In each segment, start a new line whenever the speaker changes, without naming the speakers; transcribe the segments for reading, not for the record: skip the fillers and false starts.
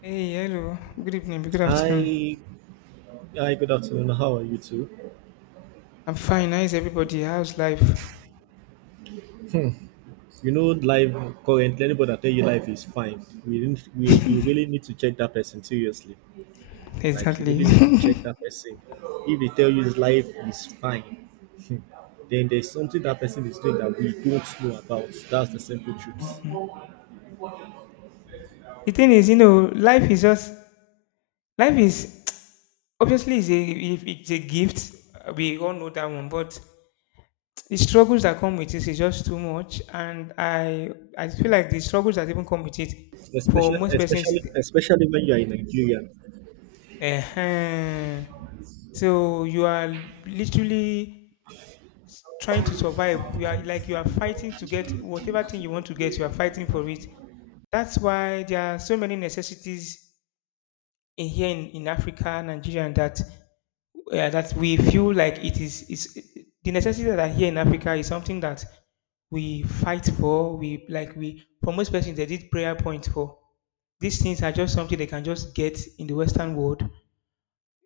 Hey, hello. Good evening. Good afternoon.
Hi, hi. Good afternoon. How are you too?
I'm fine. How is everybody? How's life?
Life currently, anybody that tell you life is fine, we didn't. We You really need to check that person seriously. Like you
Exactly.
really need to check that person. If they tell you life is fine, then there's something that person is doing that we don't know about. That's the simple truth.
The thing is, life is just life is obviously is a if it's a gift. We all know that one, but the struggles that come with it is just too much, and I feel like the struggles that even come with it for
Especially,
most persons.
especially, especially when you are in Nigeria,
Uh-huh. So you are literally trying to survive. We are like you are fighting to get whatever thing you want to get. You are fighting for it. That's why there are so many necessities in here in Africa, Nigeria, and that that we feel like it is the necessities that are here in Africa is something that we fight for. We like we for most persons they did prayer point for. These things are just something they can just get in the Western world,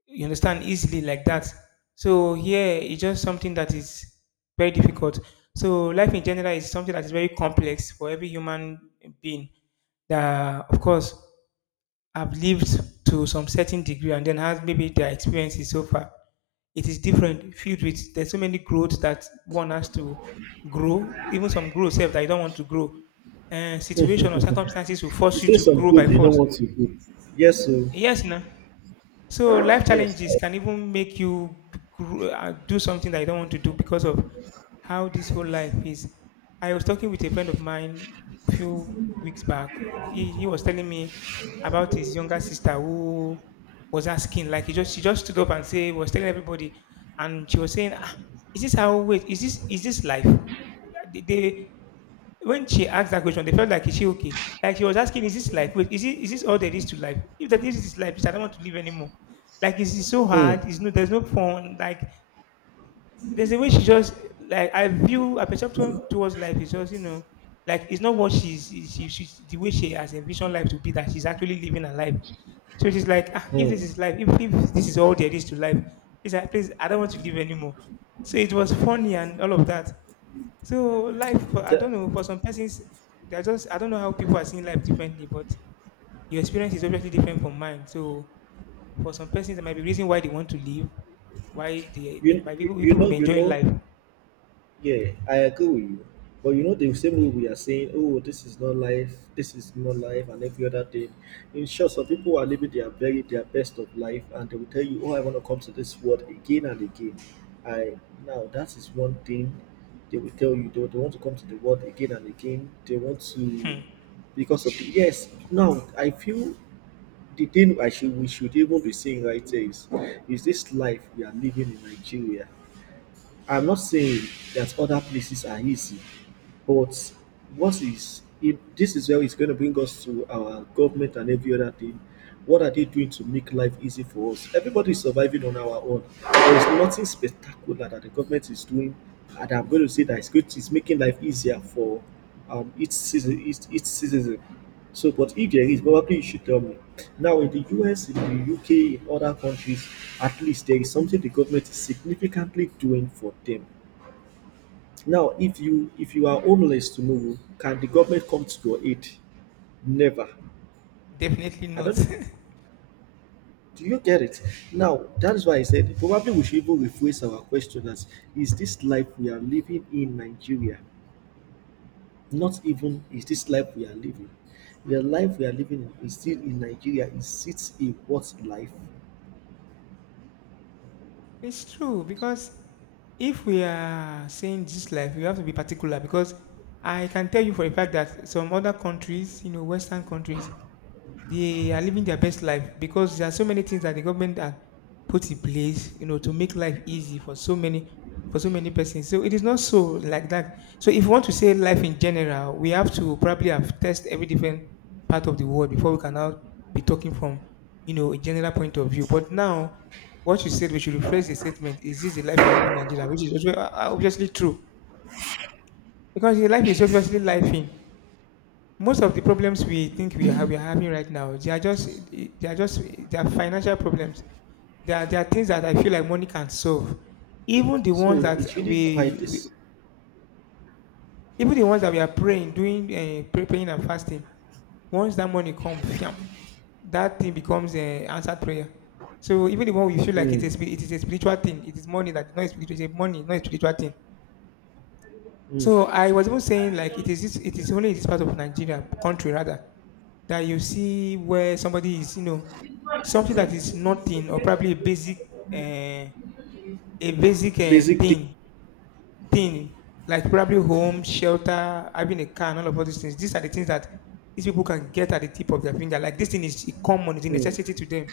you understand, easily like that. So here it's just something that is very difficult. So life in general is something that is very complex for every human being that of course have lived to some certain degree and then has maybe their experiences so far. It is different, filled with there's so many growths that one has to grow, even some growth self that you don't want to grow, and situation or circumstances will
you
force you
say
to
some
grow by
good you don't
force.
want to do. Yes, sir.
Yes, now. So life
Yes.
challenges can even make you do something that you don't want to do because of how this whole life is. I was talking with a friend of mine a few weeks back. He was telling me about his younger sister who was asking, like he just she just stood up and say was telling everybody, and she was saying, ah, "Is this how? Wait, is this life? They when she asked that question, they felt like is she okay? Like she was asking, is this life? Wait, is it is this all there is to life? If that is this life, please I don't want to live anymore. Like it's so hard.
Hmm.
It's no there's no fun. Like there's a way she just like I view her perception towards life is just, you know, like it's not what she's she the way she has envisioned life to be that she's actually living her life. So she's like, ah, if this
Hmm.
is life, if this is all there is to life, please, please, I don't want to live anymore. So it was funny and all of that. So life, I don't
That,
know, for some persons, they're just, I don't know how people are seeing life differently, but your experience is obviously different from mine. So for some persons, there might be reason why they want to leave, why they,
you
they might be people
you
people
know
may
you
enjoy
know
life.
yeah, I agree with you. But you know, the same way we are saying, oh, this is not life, this is not life, and every other thing. In short, some people are living their very their best of life, and they will tell you, oh, I want to come to this world again and again. I Now that is one thing they will tell you. They want to come to the world again and again. They want to
Hmm,
because of the yes. Now I feel the thing I should we should even be saying right there is this life we are living in Nigeria. I'm not saying that other places are easy, but what is it, this is where it's going to bring us to our government and every other thing. What are they doing to make life easy for us? Everybody is surviving on our own. There is nothing spectacular that the government is doing, and I'm going to say that it's good. It's making life easier for each citizen. Each citizen. So, but if there is, probably you should tell me. Now, in the US, in the UK, in other countries, at least there is something the government is significantly doing for them. Now, if you are homeless tomorrow, can the government come to your aid? Never.
definitely
I
not.
don't know. Do you get it? Now, that is why I said probably we should even rephrase our question as is this life we are living in Nigeria? Not even is this life we are living. The life we are living is still in Nigeria. Is it a what life?
It's true, because if we are saying this life, we have to be particular, because I can tell you for a fact that some other countries, you know, Western countries, they are living their best life because there are so many things that the government had put in place, you know, to make life easy for so many persons. So it is not so like that. So if you want to say life in general, we have to probably have test every different part of the world before we can now be talking from, you know, a general point of view. But now, what you said, we should rephrase the statement: is this the life I live in Nigeria? Which is obviously true because the life is obviously life in most of the problems we think we are having right now, they are just they are financial problems. There are things that I feel like money can solve. Even the ones
So
that
it's really
we,
quite
we
this.
even the ones that we are praying, doing praying and fasting. Once that money comes, fiam, that thing becomes an answered prayer. So even the one we feel like it
Mm,
is a it is a spiritual thing, it is money that is not a spiritual, it is money, not a spiritual thing.
mm,
So I was even saying like it is this, it is only in this part of Nigeria country rather that you see where somebody is, you know, something that is nothing or probably uh, a basic
basic thing.
thing, thing like probably home, shelter, having a car, and all of all these things. These are the things that these people can get at the tip of their finger. Like this thing is common, it's a
Mm,
necessity to them.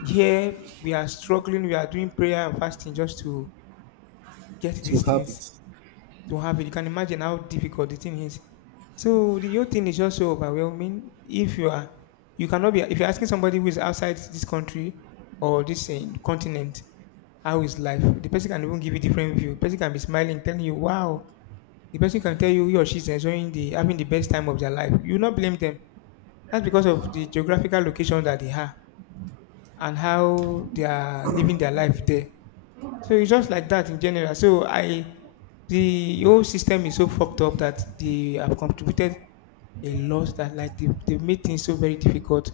Here we are struggling, we are doing prayer and fasting just to get
to
these
have
things.
it.
To have it. You can imagine how difficult the thing is. So the whole thing is just so overwhelming. If you are, you cannot be. If you're asking somebody who is outside this country or this eh, continent, how is life? The person can even give you different view. The person can be smiling, telling you, "Wow." The person can tell you he or she's enjoying the having the best time of their life. You will not blame them. That's because of the geographical location that they have and how they are living their life there. So it's just like that in general. So I, the whole system is so fucked up that they have contributed a lot that like they made things so very difficult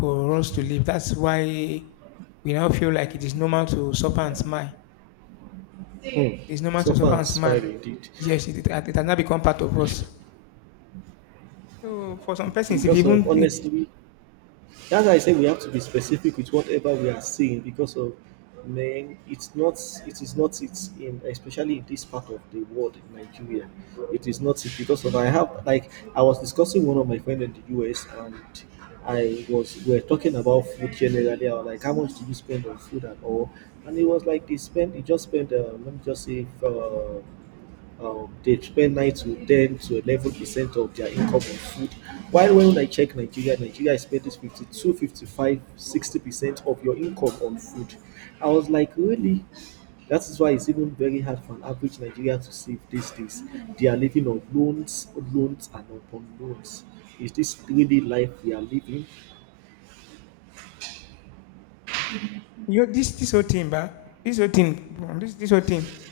for us to live. That's why we now feel like it is normal to suffer and smile.
Mm.
It's normal to suffer
Suffer and
and
smile
smile.
indeed.
Yes, it has now become part of us. So for some persons, if
Because of
even
honestly, that's why I say we have to be specific with whatever we are seeing because of man it's not, it is not, it's in especially in this part of the world in Nigeria. It is not it because of I have like I was discussing one of my friend in the US, and I was we were talking about food generally. I was like how much do you spend on food and all, and it was like they spend he just spent let me just say they spend 9 to 10 to 11% of their income on food. While when I check Nigeria, Nigeria is spending 52, 55, 60% of your income on food. I was like, really? That is why it's even very hard for an average Nigerian to save these days. They are living on loans, loans, and upon loans. Is this really life we are living?
you know, this whole thing, but this whole thing, this this whole thing,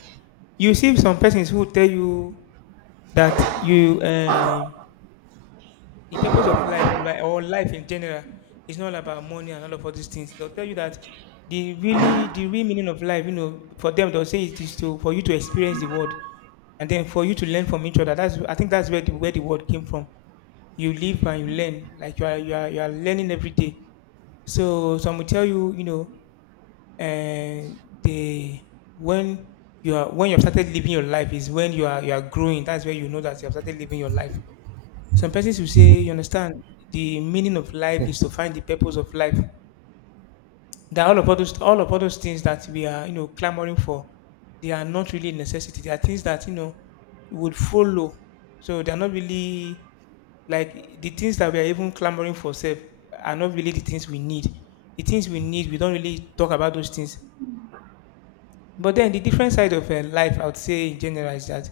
you see some persons who tell you that you. The purpose of life, like or life in general, is not about money and all of all these things. They'll tell you that the really the real meaning of life, you know, for them they'll say it is to for you to experience the world and then for you to learn from each other. That's I think that's where the word came from. You live and you learn. Like you are you are learning every day. So some will tell you, you know, and they when you are when you have started living your life is when you are growing. That's where you know that you have started living your life. Some persons will say, you understand, the meaning of life is to find the purpose of life. That all of all those all of all those things that we are, you know, clamoring for, they are not really necessity. They are things that, you know, would follow. So they are not really like the things that we are even clamoring for self are not really the things we need. The things we need, we don't really talk about those things. But then the different side of life, I would say in general, is that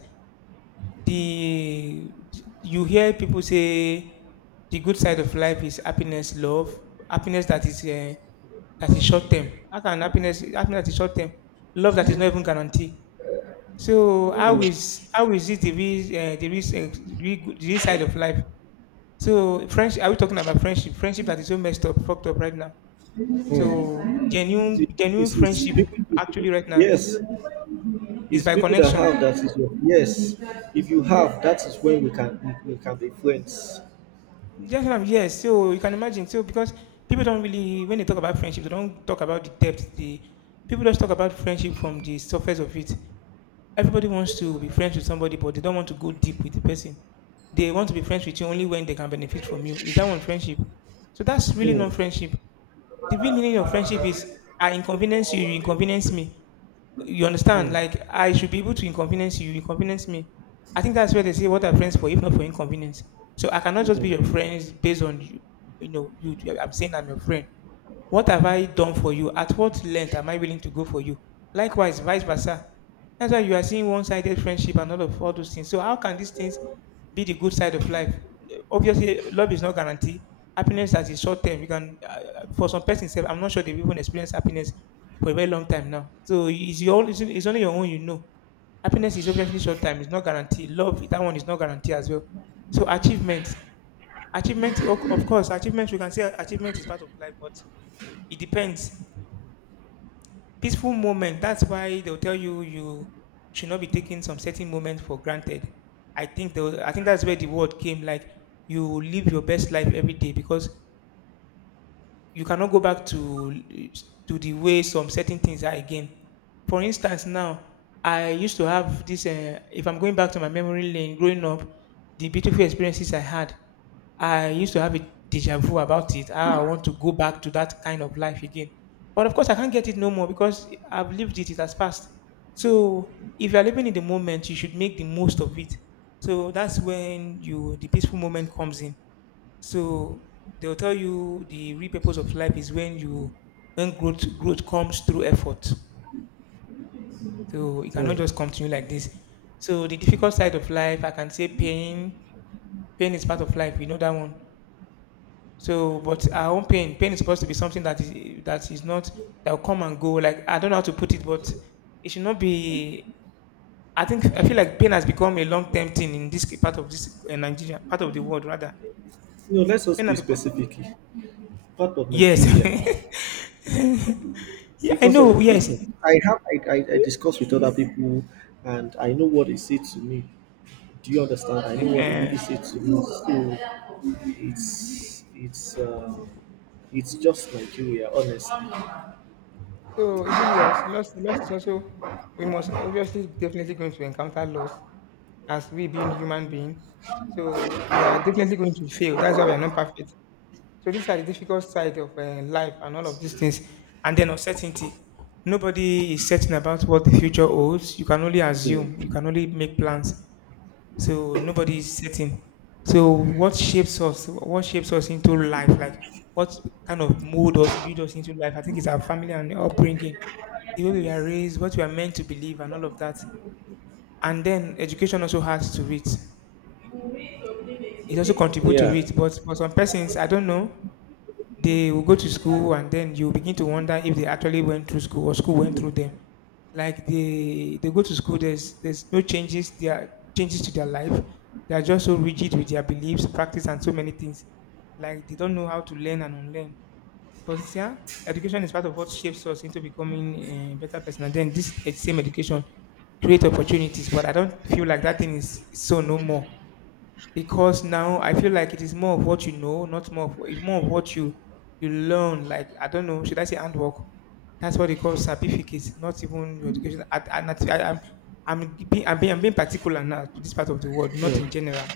the you hear people say the good side of life is happiness, love, happiness that is short term. How can happiness that is short term, love that is not even guaranteed? So how is it the real the real, the real side of life? So friendship, are we talking about friendship? Friendship that is so messed up, fucked up right now.
Hmm.
So genuine friendship actually
People-
right now
yes.
is
It's
by
people that
connection.
have, that is your, yes. If you have, that is when we can be friends.
That's what I'm, yes. So you can imagine. So because people don't really, when they talk about friendship, they don't talk about the depth. The people just talk about friendship from the surface of it. Everybody wants to be friends with somebody, but they don't want to go deep with the person. They want to be friends with you only when they can benefit from you. Is that one friendship? So that's really
Mm,
not friendship. The real meaning of friendship is I inconvenience you, you inconvenience me. You understand?
mm,
Like I should be able to inconvenience you, you inconvenience me. I think that's where they say what are friends for, if not for inconvenience. So I cannot just be
mm,
your friends based on you. You know, you. I'm saying I'm your friend. What have I done for you? At what length am I willing to go for you? Likewise, vice versa. That's why you are seeing one-sided friendship and all of all those things. So how can these things be the good side of life? Obviously, love is not guaranteed. Happiness that is short term. You can, for some persons, sef, I'm not sure they've even experienced happiness for a very long time now. So it's your, it's only your own, Happiness is obviously short time. It's not guaranteed. Love, that one is not guaranteed as well. So achievement, of course, achievement. We can say achievement is part of life, but it depends. Peaceful moment. That's why they'll tell you you should not be taking some certain moments for granted. I think that's where the word came. Like you live your best life every day because you cannot go back to the way some certain things are again. For instance, now I used to have this. If I'm going back to my memory lane, growing up, the beautiful experiences I had, I used to have a deja vu about it. How I want to go back to that kind of life again. But of course, I can't get it no more because I've lived it. It has passed. So if you're living in the moment, you should make the most of it. So that's when you the peaceful moment comes in, so they'll tell you the real purpose of life is when you when growth comes through effort. So it cannot
mm.
just continue like this. So the difficult side of life, I can say pain. Pain is part of life. We know that one. So, but our own pain, pain is supposed to be something that is not that will come and go. Like I don't know how to put it, but it should not be. I feel like pain has become a long term thing in this part of this Nigeria, part of the world rather.
You know, let us
Pain has
be
become.
specific. Part of
Yes.
Nigeria,
Yeah, I
because of
know, yes.
I have I discuss with other people, and I know what they say to me. Do you understand? I know what they really
Ehen.
say to me. So it's just Nigeria, honestly.
So is it loss? Loss is also we must obviously definitely going to encounter loss as we being human being. So we are definitely going to fail. That's why we are not perfect. So these are the difficult side of life and all of these things. And then uncertainty. Nobody is certain about what the future holds. You can only assume. You
Mm,
can only make plans. So nobody is certain, so what shapes us into life, like what kind of mold us build us into life. I think it's our family and upbringing, the way we are raised, what we are meant to believe and all of that. And then education also has to it, it also contributes to
yeah.
it, but for some persons, I don't know, they will go to school and then you begin to wonder if they actually went through school or school went through them. Like they go to school, there's no changes, there are changes to their life. They are just so rigid with their beliefs, practice, and so many things. Like they don't know how to learn and unlearn. But yeah, education is part of what shapes us into becoming a better person. And then this same education create opportunities, but I don't feel like that thing is so no more, because now I feel like it is more of what you know, not more of what you learn. Like I don't know, should I say handwork? That's what they call certificates, not even your education. I, I'm being, I'm being I'm being particular now to this part of the world, not
Mm.
in general.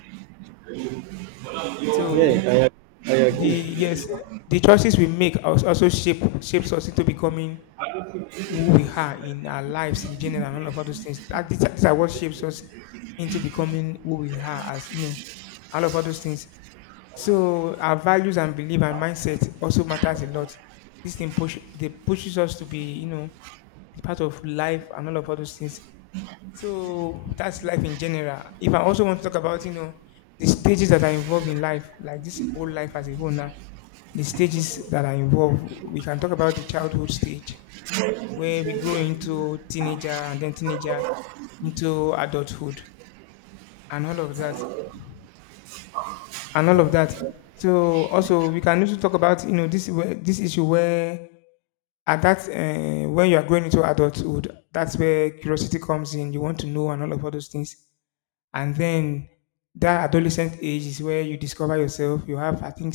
So
Yeah, I
the
agree.
yes, the choices we make also shapes us into becoming who we are in our lives in general and all of all those things. That These are, these are what shapes us into becoming who we are, as you know, all of all those things. So our values and belief and mindset also matters a lot. This thing pushes us to be, you know, be part of life and all of all those things. So that's life in general. If I also want to talk about, you know, the stages that are involved in life, like this whole life as a whole now, the stages that are involved, we can talk about the childhood stage where we grow into teenager and then teenager into adulthood and all of that. and all of that. So also we can also talk about, you know, this issue where at that when you are growing into adulthood, that's where curiosity comes in. You want to know and all of all those things, and then that adolescent age is where you discover yourself. You have, I think,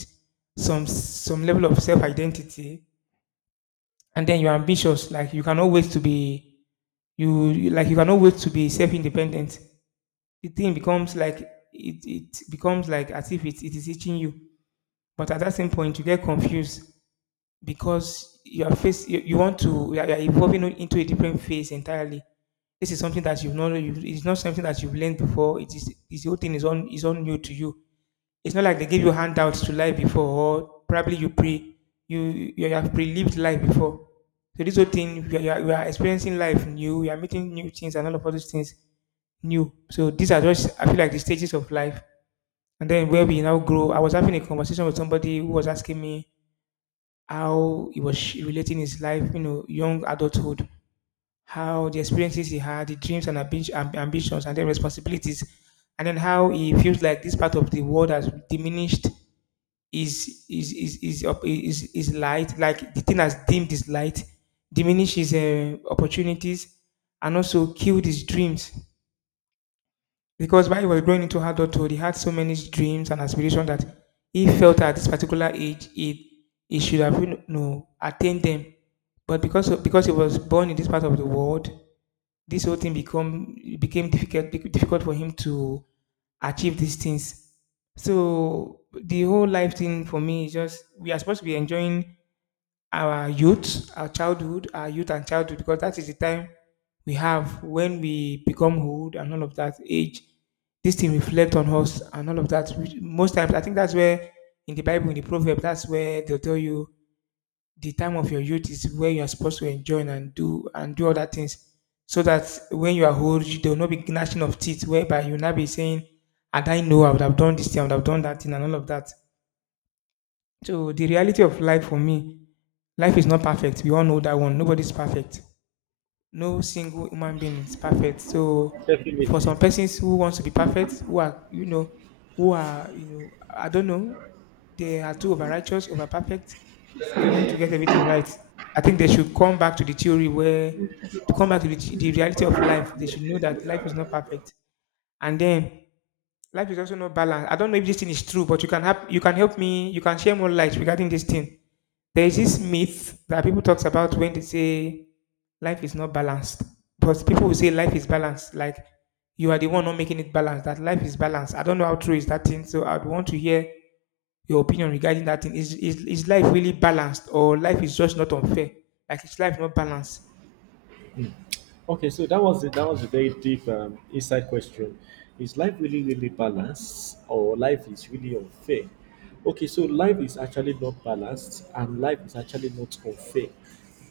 some level of self identity, and then you're ambitious. Like you cannot wait to be like you cannot wait to be self independent. The thing becomes like it becomes like as if it is teaching you. But at that same point, you get confused because you want to you are evolving into a different phase entirely. This is something that you've not you it's not something that you've learned before. It is is—the whole thing is on new to you. It's not like they gave you handouts to life before, or probably you have pre-lived life before. So this whole thing, you are experiencing life new, you are meeting new things and all of all those things new. So these are just, I feel like, the stages of life. And then where we now grow. I was having a conversation with somebody who was asking me how he was relating his life, you know, young adulthood, how the experiences he had, the dreams and ambitions, and then responsibilities, and then how he feels like this part of the world has diminished his light, like the thing has dimmed his light, diminished his opportunities, and also killed his dreams. Because while he was growing into adulthood, he had so many dreams and aspirations that he felt at this particular age he should have, you know, attained them. But because he was born in this part of the world, this whole thing become it became difficult for him to achieve these things. So the whole life thing for me is just we are supposed to be enjoying our youth, our childhood, our youth and childhood, because that is the time we have. When we become old and all of that age, this thing reflect on us and all of that. Which Most times, I think that's where in the Bible, in the proverb, that's where they'll tell you the time of your youth is where you are supposed to enjoy and do other things, so that when you are old, you will not be gnashing of teeth, whereby you will not be saying, "And I know I would have done this thing, I would have done that thing, and all of that." So the reality of life for me, life is not perfect. We all know that one. Nobody's perfect. No single human being is perfect. So for
Definitely.
some persons who wants to be perfect, who are you know, who are you know, I don't know, they are too over righteous, over perfect. They want to get everything right. I think they should come back to the theory where to come back to the reality of life. They should know that life is not perfect, and then life is also no balance. I don't know if this thing is true, but you can help me, you can share more light regarding this thing. There is this myth that people talks about when they say life is not balanced. But people will say life is balanced, like you are the one not making it balanced, that life is balanced. I don't know how true is that thing, so I'd want to hear your opinion regarding that thing. Is life really balanced, or life is just not unfair? Like is life not balanced?
Okay, so that was the. That was a very deep inside question. Is life really really balanced, or life is really unfair? Okay, so life is actually not balanced, and life is actually not unfair.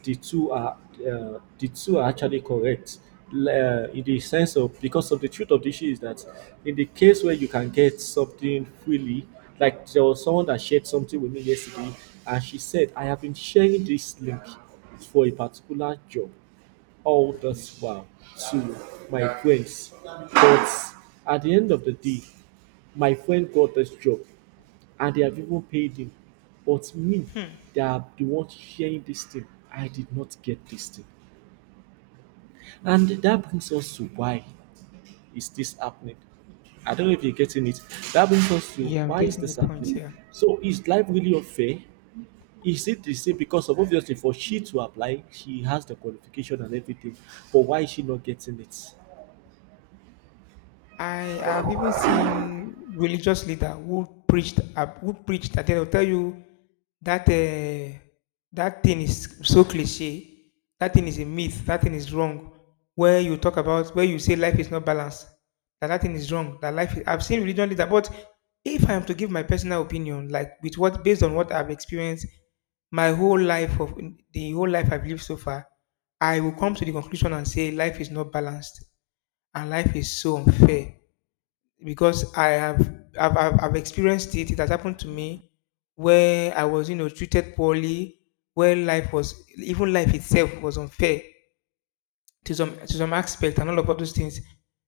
The two are actually correct. In the sense of because of the truth of the issue is that in the case where you can get something freely, like there was someone that shared something with me yesterday, and she said, "I have been sharing this link for a particular job" all this while to my friends. But at the end of the day, my friend got this job and they have even paid him. But me,
Hmm.
they are the ones sharing this thing. I did not get this thing. And that brings us to why is this happening? I don't know if you're getting it. That brings us to
Yeah, I'm
why is
getting
this
the point
happening?
here.
So is life really unfair? Is it the same because of obviously for she to apply, she has the qualification and everything, but why is she not getting it?
I have even seen religious leader who preached that they'll tell you that that thing is so cliche, that thing is a myth, that thing is wrong. Where you talk about where you say life is not balanced, that that thing is wrong, that life. Is, I've seen religious leader, but if I am to give my personal opinion, like with what based on what I've experienced my whole life of the whole life I've lived so far, I will come to the conclusion and say life is not balanced and life is so unfair, because I have I've experienced it. It has happened to me where I was, you know, treated poorly, where life was even life itself was unfair to some aspect and all of those things.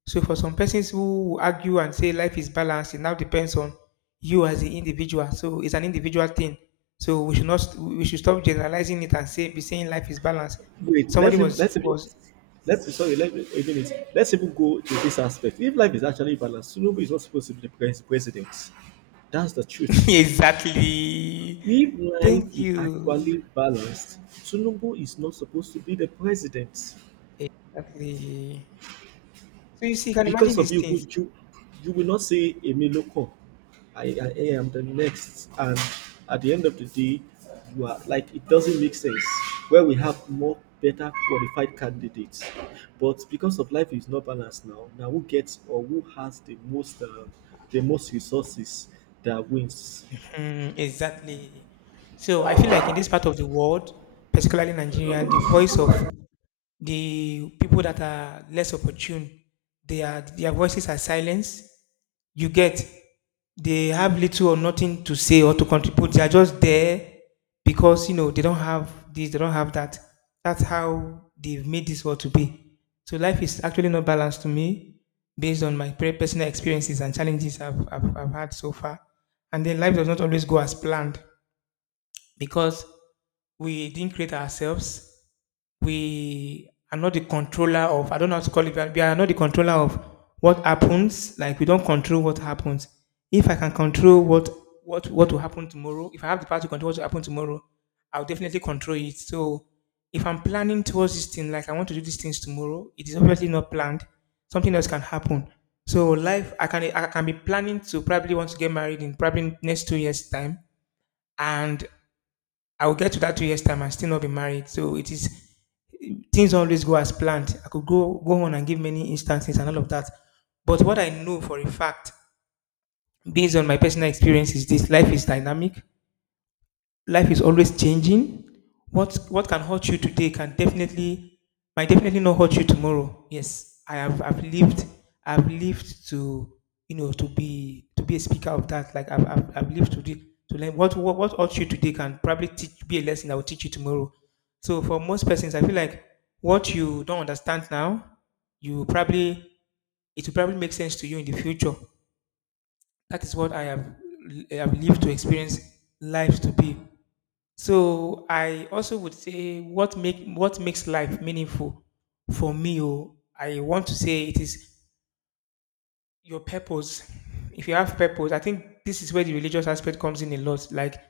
So for some persons who argue and say life is balanced, it now depends on you as the individual. So it's an individual thing. So we should not st- we should stop generalizing it and saying life is balanced.
Wait,
Somebody
let's
was
even let's even
was
let's sorry, let me a minute, let's even go to this aspect. If life is actually balanced, Tinubu is not supposed to be the pres- president. That's the truth.
exactly.
If life
Thank
is actually
you.
balanced, Tinubu is not supposed to be the president
Exactly. So you see, you can imagine
because of
these
you,
things.
you you you will not say a local. I am the next, and at the end of the day, you are like it doesn't make sense. Where we have more better qualified candidates, but because of life is not balanced now, now who gets or who has the most resources, that wins.
Mm, exactly. So I feel like in this part of the world, particularly Nigeria, the voice of the people that are less opportune, they are their voices are silenced. You get they have little or nothing to say or to contribute. They are just there because you know they don't have this, they don't have that. That's how they've made this world to be. So life is actually not balanced to me, based on my personal experiences and challenges I've had so far. And then life does not always go as planned because we didn't create ourselves, we are not the controller of, I don't know how to call it, but we are not the controller of what happens. Like we don't control what happens. If I can control what will happen tomorrow, if I have the power to control what will happen tomorrow, I'll definitely control it. So if I'm planning towards this thing, like I want to do these things tomorrow, it is obviously not planned. Something else can happen. So life, I can be planning to probably want to get married in probably next 2 years time, and I will get to that 2 years time and still not be married. So it is things always go as planned. I could go on and give many instances and all of that. But what I know for a fact, based on my personal experience, is this life is dynamic, life is always changing. What can hurt you today can definitely might definitely not hurt you tomorrow. Yes, I've lived, I've lived to you know to be a speaker of that. Like I've lived to learn what hurt you today can probably teach be a lesson that will teach you tomorrow. So for most persons, I feel like what you don't understand now, you probably it will probably make sense to you in the future. That is what I have lived to experience life to be. So I also would say what makes life meaningful for me. Oh, I want to say it is your purpose. If you have purpose, I think this is where the religious aspect comes in a lot. Like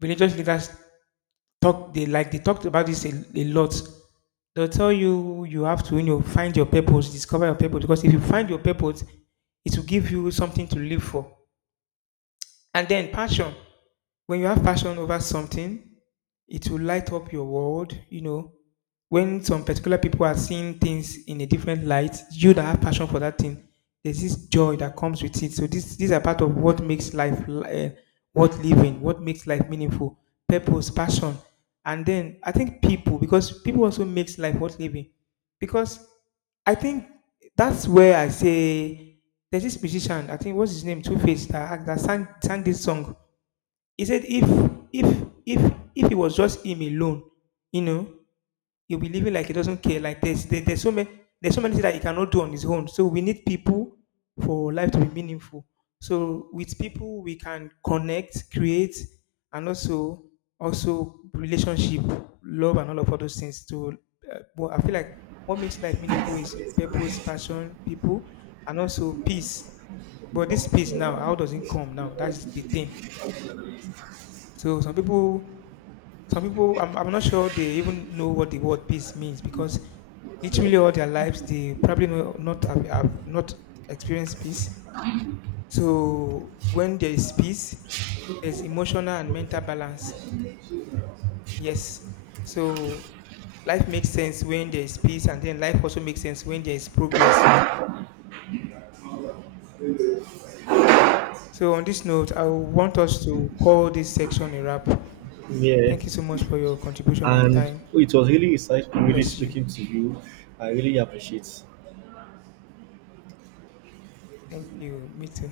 religious leaders talk, they talked about this a lot. They'll tell you you have to you know find your purpose, discover your purpose, because if you find your purpose, it will give you something to live for. And then passion. When you have passion over something, it will light up your world. You know, when some particular people are seeing things in a different light, you that have passion for that thing, there's this joy that comes with it. So this these are part of what makes life worth living, what makes life meaningful, purpose, passion, and then I think people, because people also makes life worth living because I think that's where I say there's this musician, I think what's his name, Two Face, that sang this song. He said if if it was just him alone, you know, he'll be living like he doesn't care. Like there's so many, there's so many things that he cannot do on his own. So we need people for life to be meaningful. So with people we can connect, create, and also relationship, love, and all of those things. To But I feel like what makes life meaningful is purpose, passion, people, and also peace. But this peace now, how does it come now? That's the thing. So some people, I'm not sure they even know what the word peace means because literally all their lives they probably know, not have, have not experienced peace. So when there is peace, there's emotional and mental balance. Yes. So life makes sense when there is peace, and then life also makes sense when there is progress. So on this note, I want us to call this section a wrap.
Yeah,
Thank you so much for your contribution and
and
time.
it was really
God
insightful, really
bless you.
speaking to you. I really appreciate.
Thank you. Me too.